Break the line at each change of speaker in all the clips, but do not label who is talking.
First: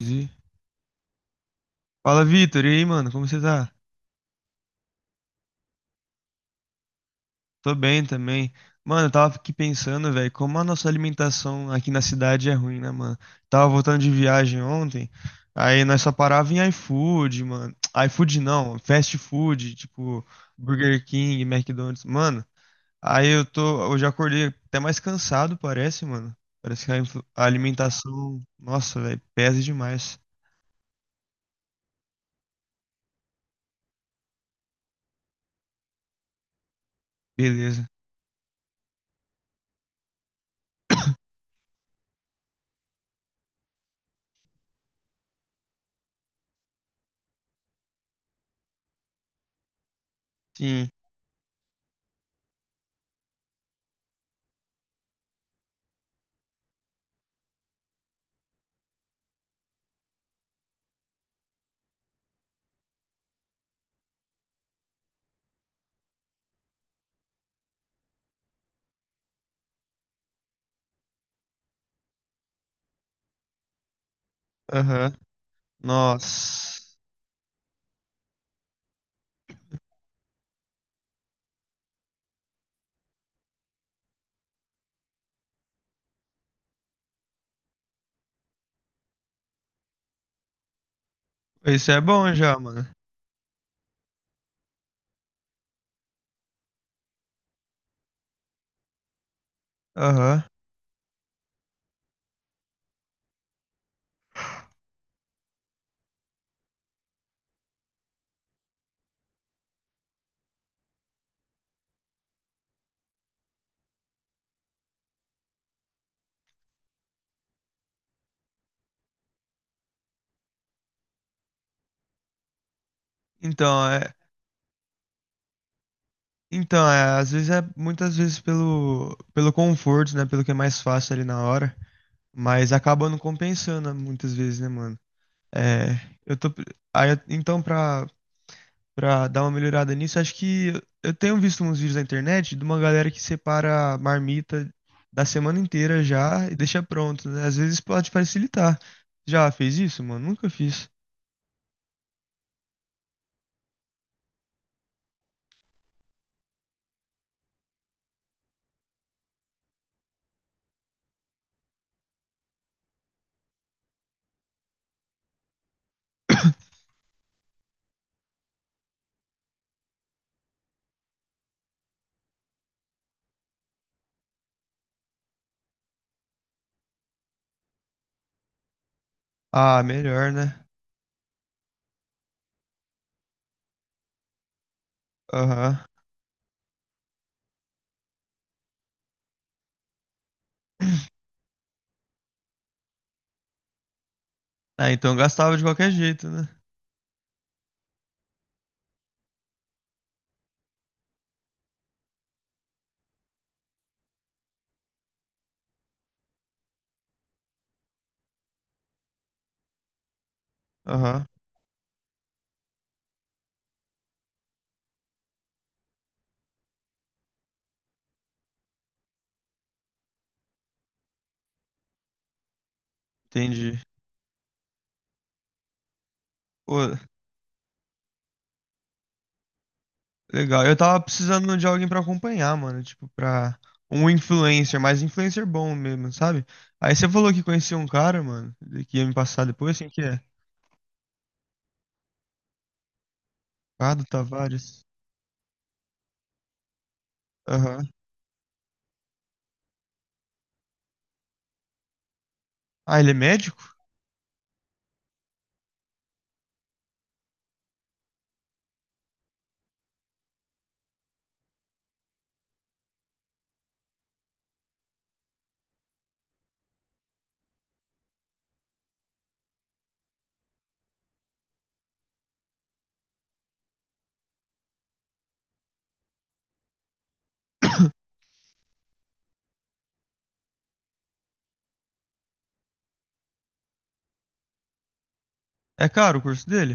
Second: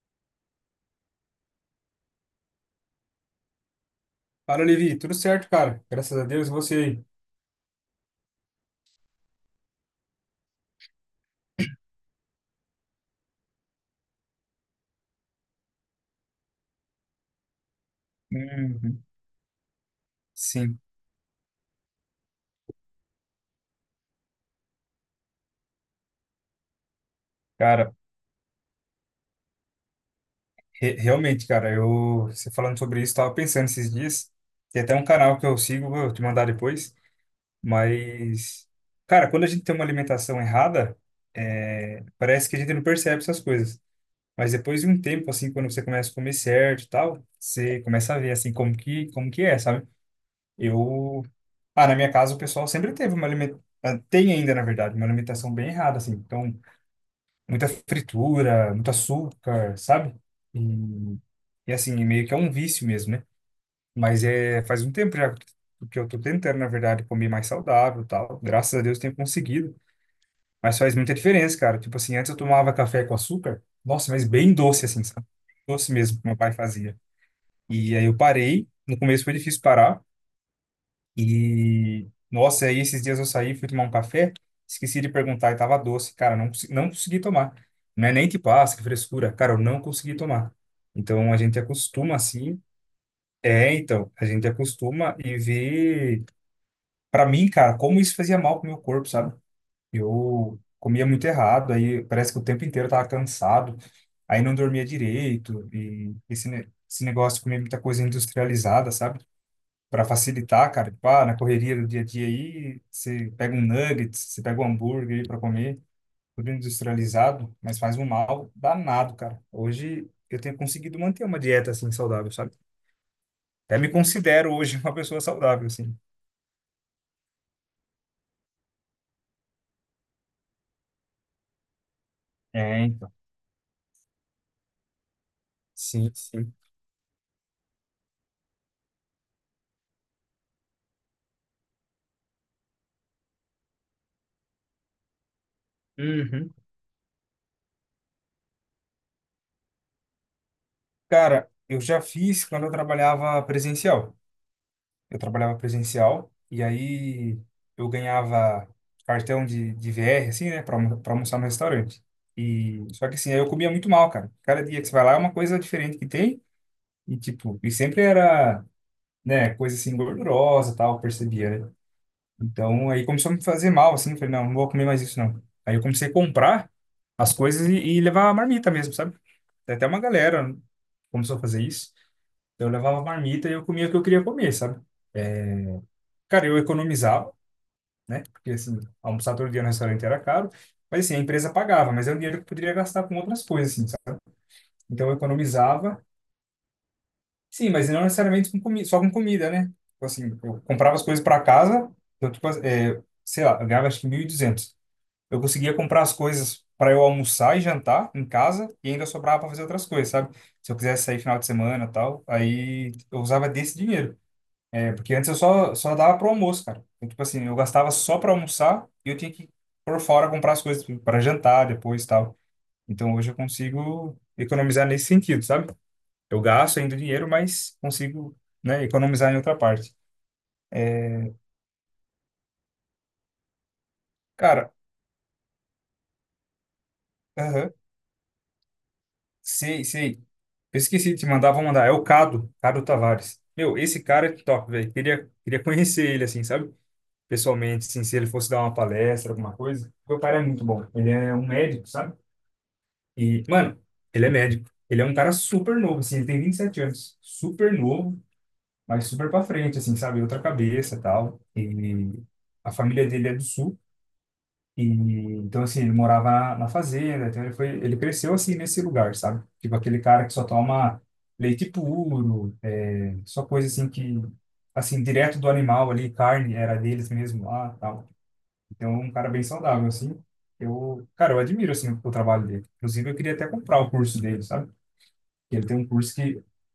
Entendi. Fala, Vitor. E aí, mano, como você tá?
Fala, Levi. Tudo certo, cara? Graças a Deus, e você aí.
Tô bem também. Mano, eu tava aqui pensando, velho, como a nossa alimentação aqui na cidade é ruim, né, mano? Tava voltando de viagem ontem, aí nós só parava em iFood, mano. IFood não,
Uhum.
fast food, tipo
Sim,
Burger King, McDonald's. Mano, aí eu tô, hoje eu já acordei até mais cansado, parece, mano. Parece que a
cara,
alimentação, nossa, velho, pesa demais.
realmente, cara, eu, você falando sobre isso, tava pensando esses dias, tem até um canal que eu sigo, vou te mandar depois,
Beleza.
mas, cara, quando a gente tem uma alimentação errada, é, parece que a gente não percebe essas coisas, mas depois de um tempo, assim, quando você começa a comer certo e tal, você começa a ver, assim, como que é, sabe?
Sim.
Eu, ah, na minha casa o pessoal sempre teve uma alimentação, tem ainda, na verdade, uma alimentação bem errada, assim, então muita fritura, muito açúcar, sabe? E, e assim, meio que é um vício mesmo, né? Mas é faz um tempo já que eu tô tentando, na verdade, comer mais saudável, e tal. Graças a Deus tenho conseguido, mas faz muita diferença, cara. Tipo assim, antes eu tomava café com açúcar, nossa, mas bem doce assim,
Aham.
sabe? Doce mesmo que meu pai
Nossa.
fazia. E aí eu parei, no começo foi difícil parar, e, nossa, aí esses dias eu saí, fui tomar um café, esqueci de perguntar e tava doce. Cara, não, não consegui tomar. Não é nem tipo, ah, que frescura. Cara, eu não consegui tomar. Então, a gente
Isso é
acostuma
bom já,
assim.
mano.
É, então, a gente acostuma e vê. Pra mim, cara, como isso fazia mal pro meu corpo, sabe?
Aham.
Eu comia muito errado, aí parece que o tempo inteiro eu tava cansado, aí não dormia direito, e esse negócio de comer muita coisa industrializada, sabe? Para facilitar, cara. Tipo, ah, na correria do dia a dia aí, você pega um nugget, você pega um hambúrguer aí para comer, tudo industrializado, mas faz um mal danado, cara. Hoje eu tenho conseguido manter uma dieta assim saudável, sabe? Até
Então,
me
é,
considero hoje uma pessoa saudável, assim.
então é, às vezes é muitas vezes pelo conforto, né, pelo que é mais fácil ali na hora, mas
É,
acaba
então.
não compensando muitas vezes, né, mano? É,
Sim,
eu
sim.
tô aí, então pra para dar uma melhorada nisso, acho que eu tenho visto uns vídeos na internet de uma galera que separa a marmita da semana inteira já e
Uhum.
deixa pronto, né? Às vezes pode facilitar. Já fez isso, mano? Nunca fiz.
Cara, eu já fiz quando eu trabalhava presencial. Eu trabalhava presencial e aí eu ganhava cartão de VR, assim, né, para almoçar no restaurante. E só que assim, aí eu comia muito mal, cara. Cada dia que você vai lá é uma coisa diferente que tem e tipo, e sempre era, né, coisa assim gordurosa, e tal, eu percebia, né? Então, aí começou a me fazer mal, assim, eu falei, não, não vou comer mais isso não. Aí eu comecei a comprar as coisas e levar a marmita mesmo, sabe? Tem
Ah,
até uma
melhor,
galera
né?
começou a fazer isso. Então eu levava a marmita e eu comia o que eu queria comer, sabe? É,
Aham.
cara, eu economizava, né? Porque assim, almoçar todo dia no restaurante era caro, mas assim, a empresa pagava, mas era um dinheiro que eu poderia gastar com outras coisas, assim, sabe?
Ah,
Então
então
eu
gastava de qualquer
economizava,
jeito, né?
sim, mas não necessariamente com comi só com comida, né? Tipo assim, eu comprava as coisas para casa, eu, tipo, é, sei lá, eu ganhava acho que 1.200. Eu conseguia comprar as coisas para eu almoçar e jantar em casa e ainda sobrava para fazer outras coisas, sabe? Se eu quisesse sair
Aham.
final de semana, e tal, aí eu usava desse dinheiro. É porque antes eu só dava pro almoço, cara. Então tipo assim, eu gastava só pra almoçar e eu tinha que ir por fora comprar as coisas para jantar depois e tal. Então hoje eu
Entendi.
consigo economizar nesse sentido, sabe? Eu gasto
Pô,
ainda dinheiro, mas consigo, né, economizar em outra parte.
legal. Eu tava precisando de alguém pra acompanhar, mano. Tipo, pra um
Cara,
influencer, mas influencer bom mesmo, sabe? Aí você falou que
aham,
conhecia um cara, mano, que ia me passar depois.
sei,
Quem que
sei.
é?
Eu esqueci de te mandar, vou mandar. É o Cado, Cado Tavares. Meu, esse
Ricardo
cara é top,
Tavares.
velho. Queria conhecer ele, assim, sabe?
Aham.
Pessoalmente, assim, se ele fosse dar uma palestra, alguma coisa. Porque o cara é muito bom. Ele é um médico, sabe?
Ah, ele é
E,
médico?
mano, ele é médico. Ele é um cara super novo, assim, ele tem 27 anos. Super novo, mas super pra frente, assim, sabe? Outra cabeça e tal. E a família dele é do sul. E, então, assim, ele morava na fazenda. Então, ele foi, ele cresceu, assim, nesse lugar, sabe? Tipo aquele cara que só toma leite puro, é, só coisa, assim, que assim, direto do animal ali, carne era deles mesmo lá, tal. Então, é um cara bem saudável, assim. Eu, cara, eu admiro, assim, o trabalho dele. Inclusive, eu queria até comprar o curso dele, sabe? Ele tem um
É
curso
caro o
que,
curso dele?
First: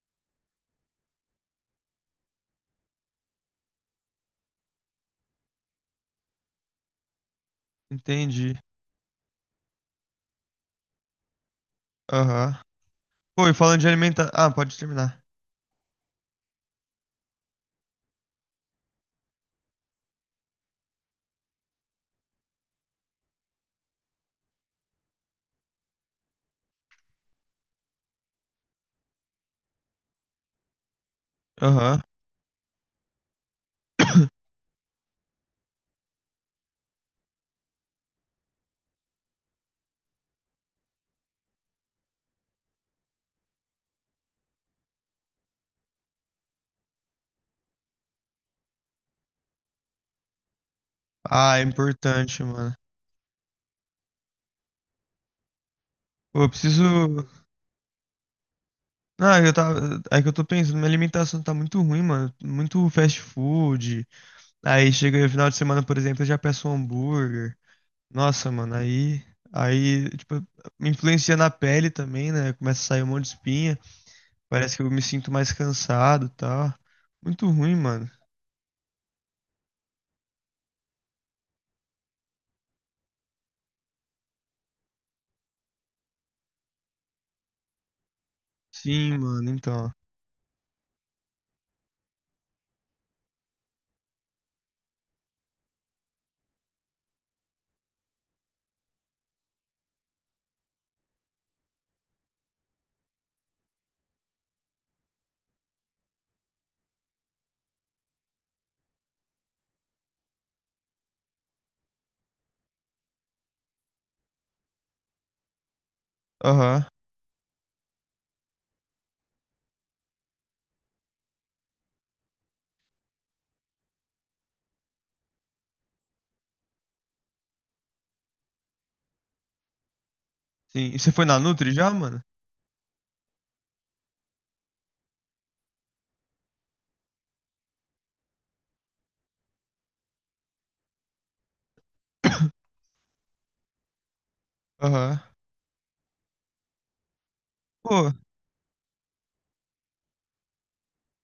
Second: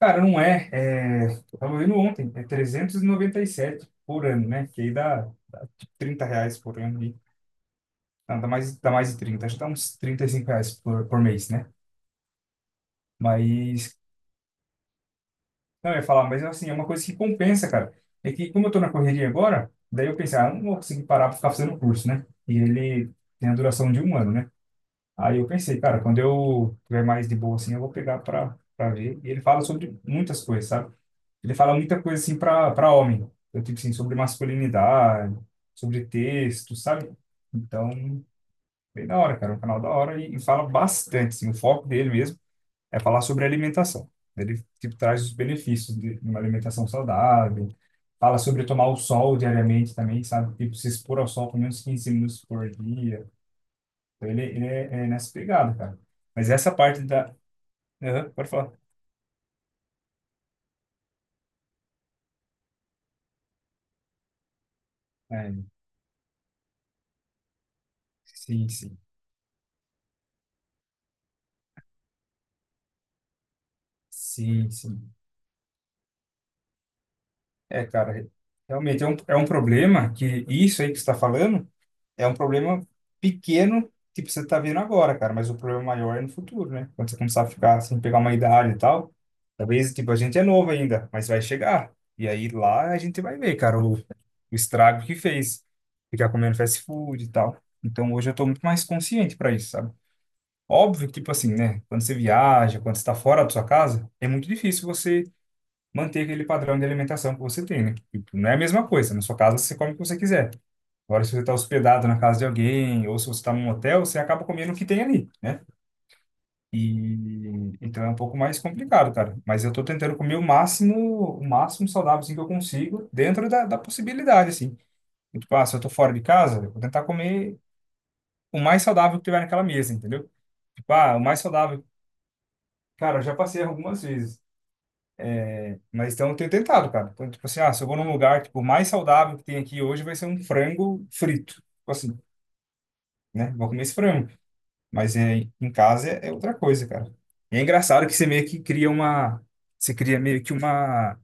cara, não é, é, eu tava vendo ontem, é 397 por ano, né? Que aí dá 30 reais por ano, e, não,
Entendi.
dá mais de 30, acho que dá uns 35 reais por mês, né?
Aham. Pô, e falando de
Mas,
alimentação. Ah, pode terminar.
não, eu ia falar, mas assim, é uma coisa que compensa, cara. É que como eu tô na correria agora, daí eu pensei, ah, eu não vou conseguir parar pra ficar fazendo curso, né? E ele tem a duração de um ano, né? Aí eu pensei, cara, quando eu tiver mais de boa assim, eu vou pegar pra, pra ver. E ele fala sobre muitas coisas, sabe? Ele fala
Aham.
muita coisa assim para homem, então, tipo assim, sobre masculinidade, sobre texto, sabe? Então, bem da hora, cara, é um canal da hora e fala bastante, assim, o foco dele mesmo é falar sobre alimentação. Ele tipo traz os benefícios de uma alimentação saudável, fala sobre tomar o sol diariamente também, sabe? Tipo, se expor ao sol
Ah,
pelo
é
menos 15
importante,
minutos por
mano.
dia. Então, ele é, é nessa pegada, cara.
Pô, eu
Mas essa
preciso.
parte da... Aham, pode falar.
Não, eu tava. É que eu tô pensando, minha alimentação tá muito ruim, mano. Muito fast food. Aí chega no final de
É,
semana, por exemplo, eu já peço um hambúrguer. Nossa,
sim,
mano,
sim.
aí. Aí, tipo, me influencia na pele também, né? Começa a sair um monte de espinha.
Sim,
Parece que eu me
sim.
sinto mais cansado e tal. Muito ruim,
É,
mano.
cara, realmente é um problema que isso aí que você está falando é um problema pequeno que você está vendo agora, cara, mas o problema maior é no futuro, né? Quando você começar a ficar sem pegar uma idade e tal,
Sim, mano, então.
talvez, tipo, a gente é novo ainda, mas vai chegar. E aí lá a gente vai ver, cara, o estrago que fez, ficar comendo fast food e tal. Então hoje eu tô muito mais consciente para isso, sabe? Óbvio que, tipo assim, né? Quando você viaja, quando você tá fora da sua casa, é muito difícil você manter aquele padrão de alimentação que você tem, né? Tipo, não é a mesma coisa. Na sua casa, você come o que você quiser. Agora, se você está hospedado na casa de alguém, ou se você está num hotel, você acaba comendo o que tem ali, né?
Aham.
E então é um pouco mais complicado, cara. Mas eu tô tentando comer o máximo saudável assim, que eu consigo, dentro da possibilidade, assim. Tipo, ah, se eu tô fora de casa, eu vou tentar comer o mais saudável que tiver naquela mesa, entendeu?
Sim.
Tipo,
E você
ah, o
foi na
mais
Nutri
saudável.
já, mano?
Cara, eu já passei algumas vezes. Mas então eu tenho tentado, cara. Então, tipo assim, ah, se eu vou num lugar, tipo, o mais saudável que tem aqui hoje vai ser um frango frito. Tipo assim, né? Vou comer esse frango. Mas
Aham.
é, em casa é, é outra coisa, cara. E é engraçado
Pô,
que você meio que cria uma... Você cria meio que uma...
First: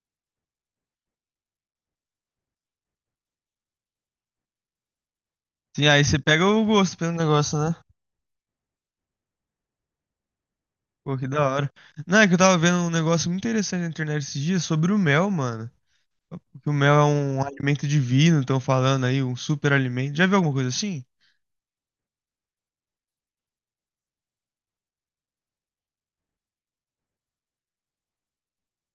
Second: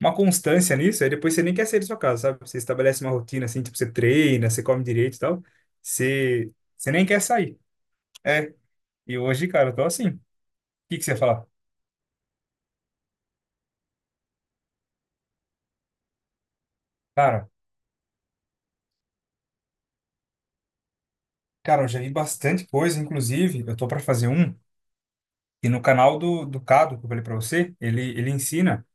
Uma constância nisso, aí depois você nem quer sair da sua casa, sabe? Você estabelece uma rotina assim, tipo, você treina, você come direito e tal.
sim, aí você pega
Você,
o
você
gosto
nem
pelo
quer
negócio,
sair.
né?
É. E hoje, cara, eu tô assim. O que que você
Pô,
ia
que
falar?
da hora. Não, é que eu tava vendo um negócio muito interessante na internet esses dias sobre o mel, mano. Que o mel é um
Cara,
alimento divino, estão falando aí, um super alimento. Já viu alguma coisa assim?
cara, eu já vi bastante coisa, inclusive, eu tô pra fazer um. E no canal do Cado, que eu falei para você, ele ensina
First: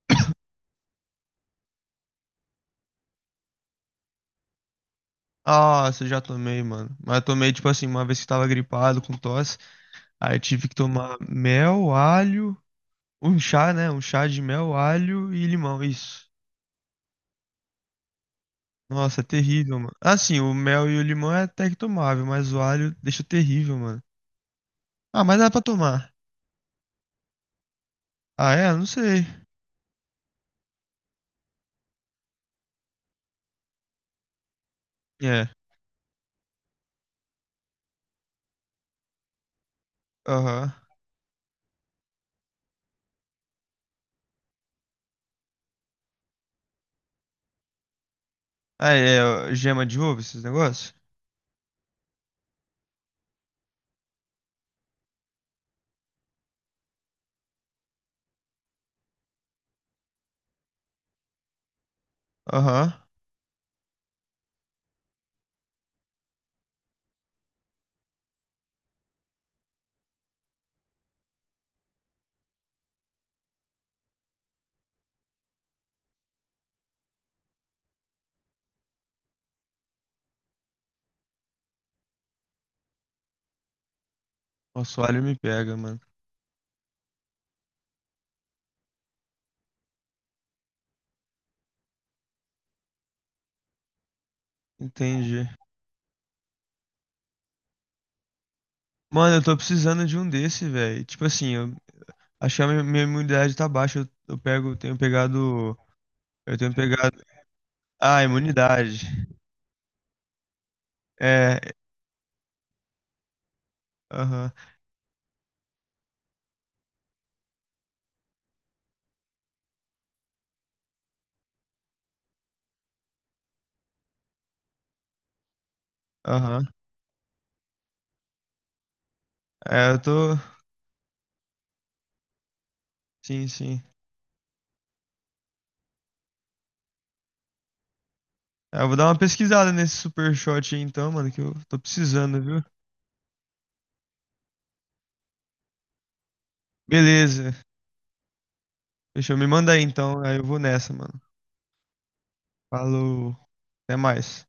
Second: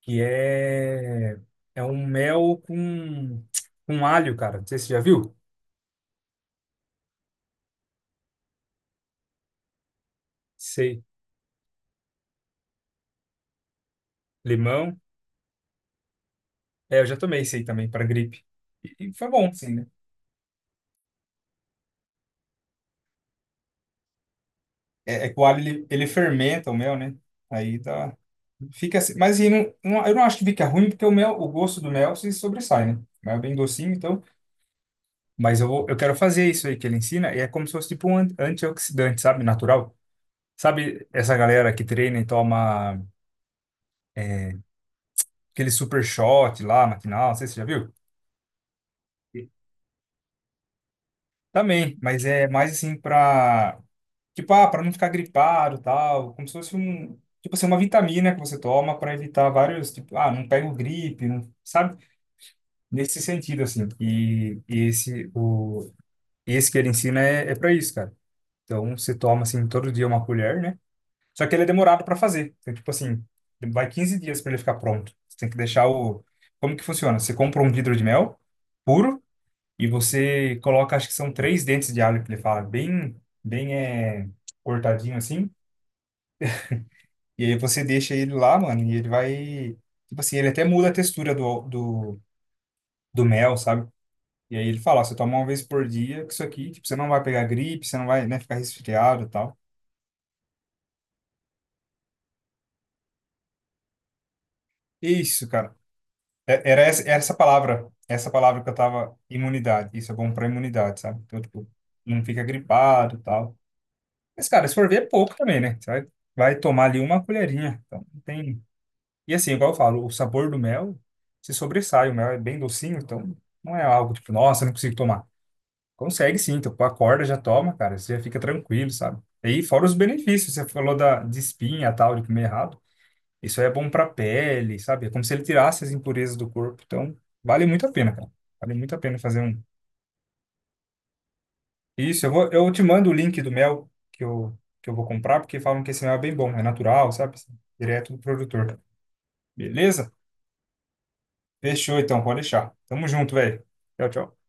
que é, é um mel com alho, cara. Não sei se você já viu.
Ah, essa eu já tomei, mano. Mas eu tomei, tipo assim, uma vez que tava gripado com tosse. Aí eu tive que
Sei.
tomar mel, alho, um chá, né? Um chá de mel,
Limão.
alho e limão, isso.
É, eu já tomei esse aí também, para gripe. E
Nossa, é
foi bom, sim,
terrível,
né?
mano. Assim, o mel e o limão é até que tomável, mas o alho deixa terrível, mano. Ah,
É, é
mas
que o
dá
alho,
pra
ele
tomar.
fermenta o mel, né? Aí dá,
Ah, é? Não
fica assim.
sei.
Mas e não, eu não acho que fica ruim, porque o mel, o gosto do mel se sobressai, né? O mel é bem docinho, então.
É,
Mas eu, vou, eu quero fazer isso aí que ele ensina, e é como se fosse tipo um antioxidante, sabe? Natural.
aham.
Sabe essa galera que treina e toma aquele super shot lá, matinal, não sei se você já viu?
Ah, é,
Sim.
ó, gema de ovo, esses negócios?
Também, mas é mais assim pra, tipo, ah, pra não ficar gripado e tal, como se fosse um, tipo assim, uma vitamina que você toma pra evitar vários, tipo, ah, não pego gripe, não, sabe?
Aham.
Nesse sentido, assim, e esse, o, esse que ele ensina é, é pra isso, cara. Então, você toma, assim, todo dia uma colher, né? Só que ele é demorado para fazer. Então, tipo assim, vai 15 dias para ele ficar pronto. Você tem que deixar o. Como que funciona? Você compra um vidro de mel puro e você coloca, acho que são 3 dentes de alho que ele fala, bem, bem é,
Nossa, o
cortadinho
alho me
assim.
pega, mano.
E aí você deixa ele lá, mano, e ele vai. Tipo assim, ele até muda a textura do mel, sabe? E aí ele fala, ó, você toma uma
Entendi.
vez por dia, que isso aqui, tipo, você não vai pegar gripe, você não vai, né, ficar resfriado e
Mano, eu tô
tal.
precisando de um desse, velho. Tipo assim, eu, acho que a minha imunidade tá baixa. Eu pego, eu tenho
É isso, cara.
pegado. Eu
É-
tenho
Era essa, era
pegado.
essa palavra,
Ah,
essa palavra que eu
imunidade.
tava, imunidade. Isso é bom pra imunidade, sabe? Então, tipo,
É.
não fica gripado e tal. Mas,
Aham,
cara, se for ver, é pouco também, né? Você vai, vai tomar ali uma colherinha. Então, não tem... E assim, igual eu falo, o sabor do mel se sobressai. O mel é bem docinho, então não é algo tipo, nossa, não consigo tomar. Consegue sim,
aham.
então tipo, acorda, já toma, cara. Você já fica tranquilo, sabe? E aí, fora
É,
os
eu tô.
benefícios, você falou da, de espinha e tal, de comer errado.
Sim,
Isso aí é
sim.
bom para a pele, sabe? É como se ele tirasse as impurezas do corpo. Então, vale muito a pena, cara. Vale
É, eu
muito
vou
a
dar uma
pena fazer um.
pesquisada nesse super shot aí então, mano, que eu tô
Isso, eu
precisando,
vou,
viu?
eu te mando o link do mel que eu vou comprar, porque falam que esse mel é bem bom, é natural, sabe?
Beleza.
Direto do produtor.
Deixa eu me mandar aí
Beleza?
então. Aí eu vou nessa, mano.
Fechou então, pode deixar. Tamo
Falou.
junto, velho.
Até
Tchau, tchau.
mais.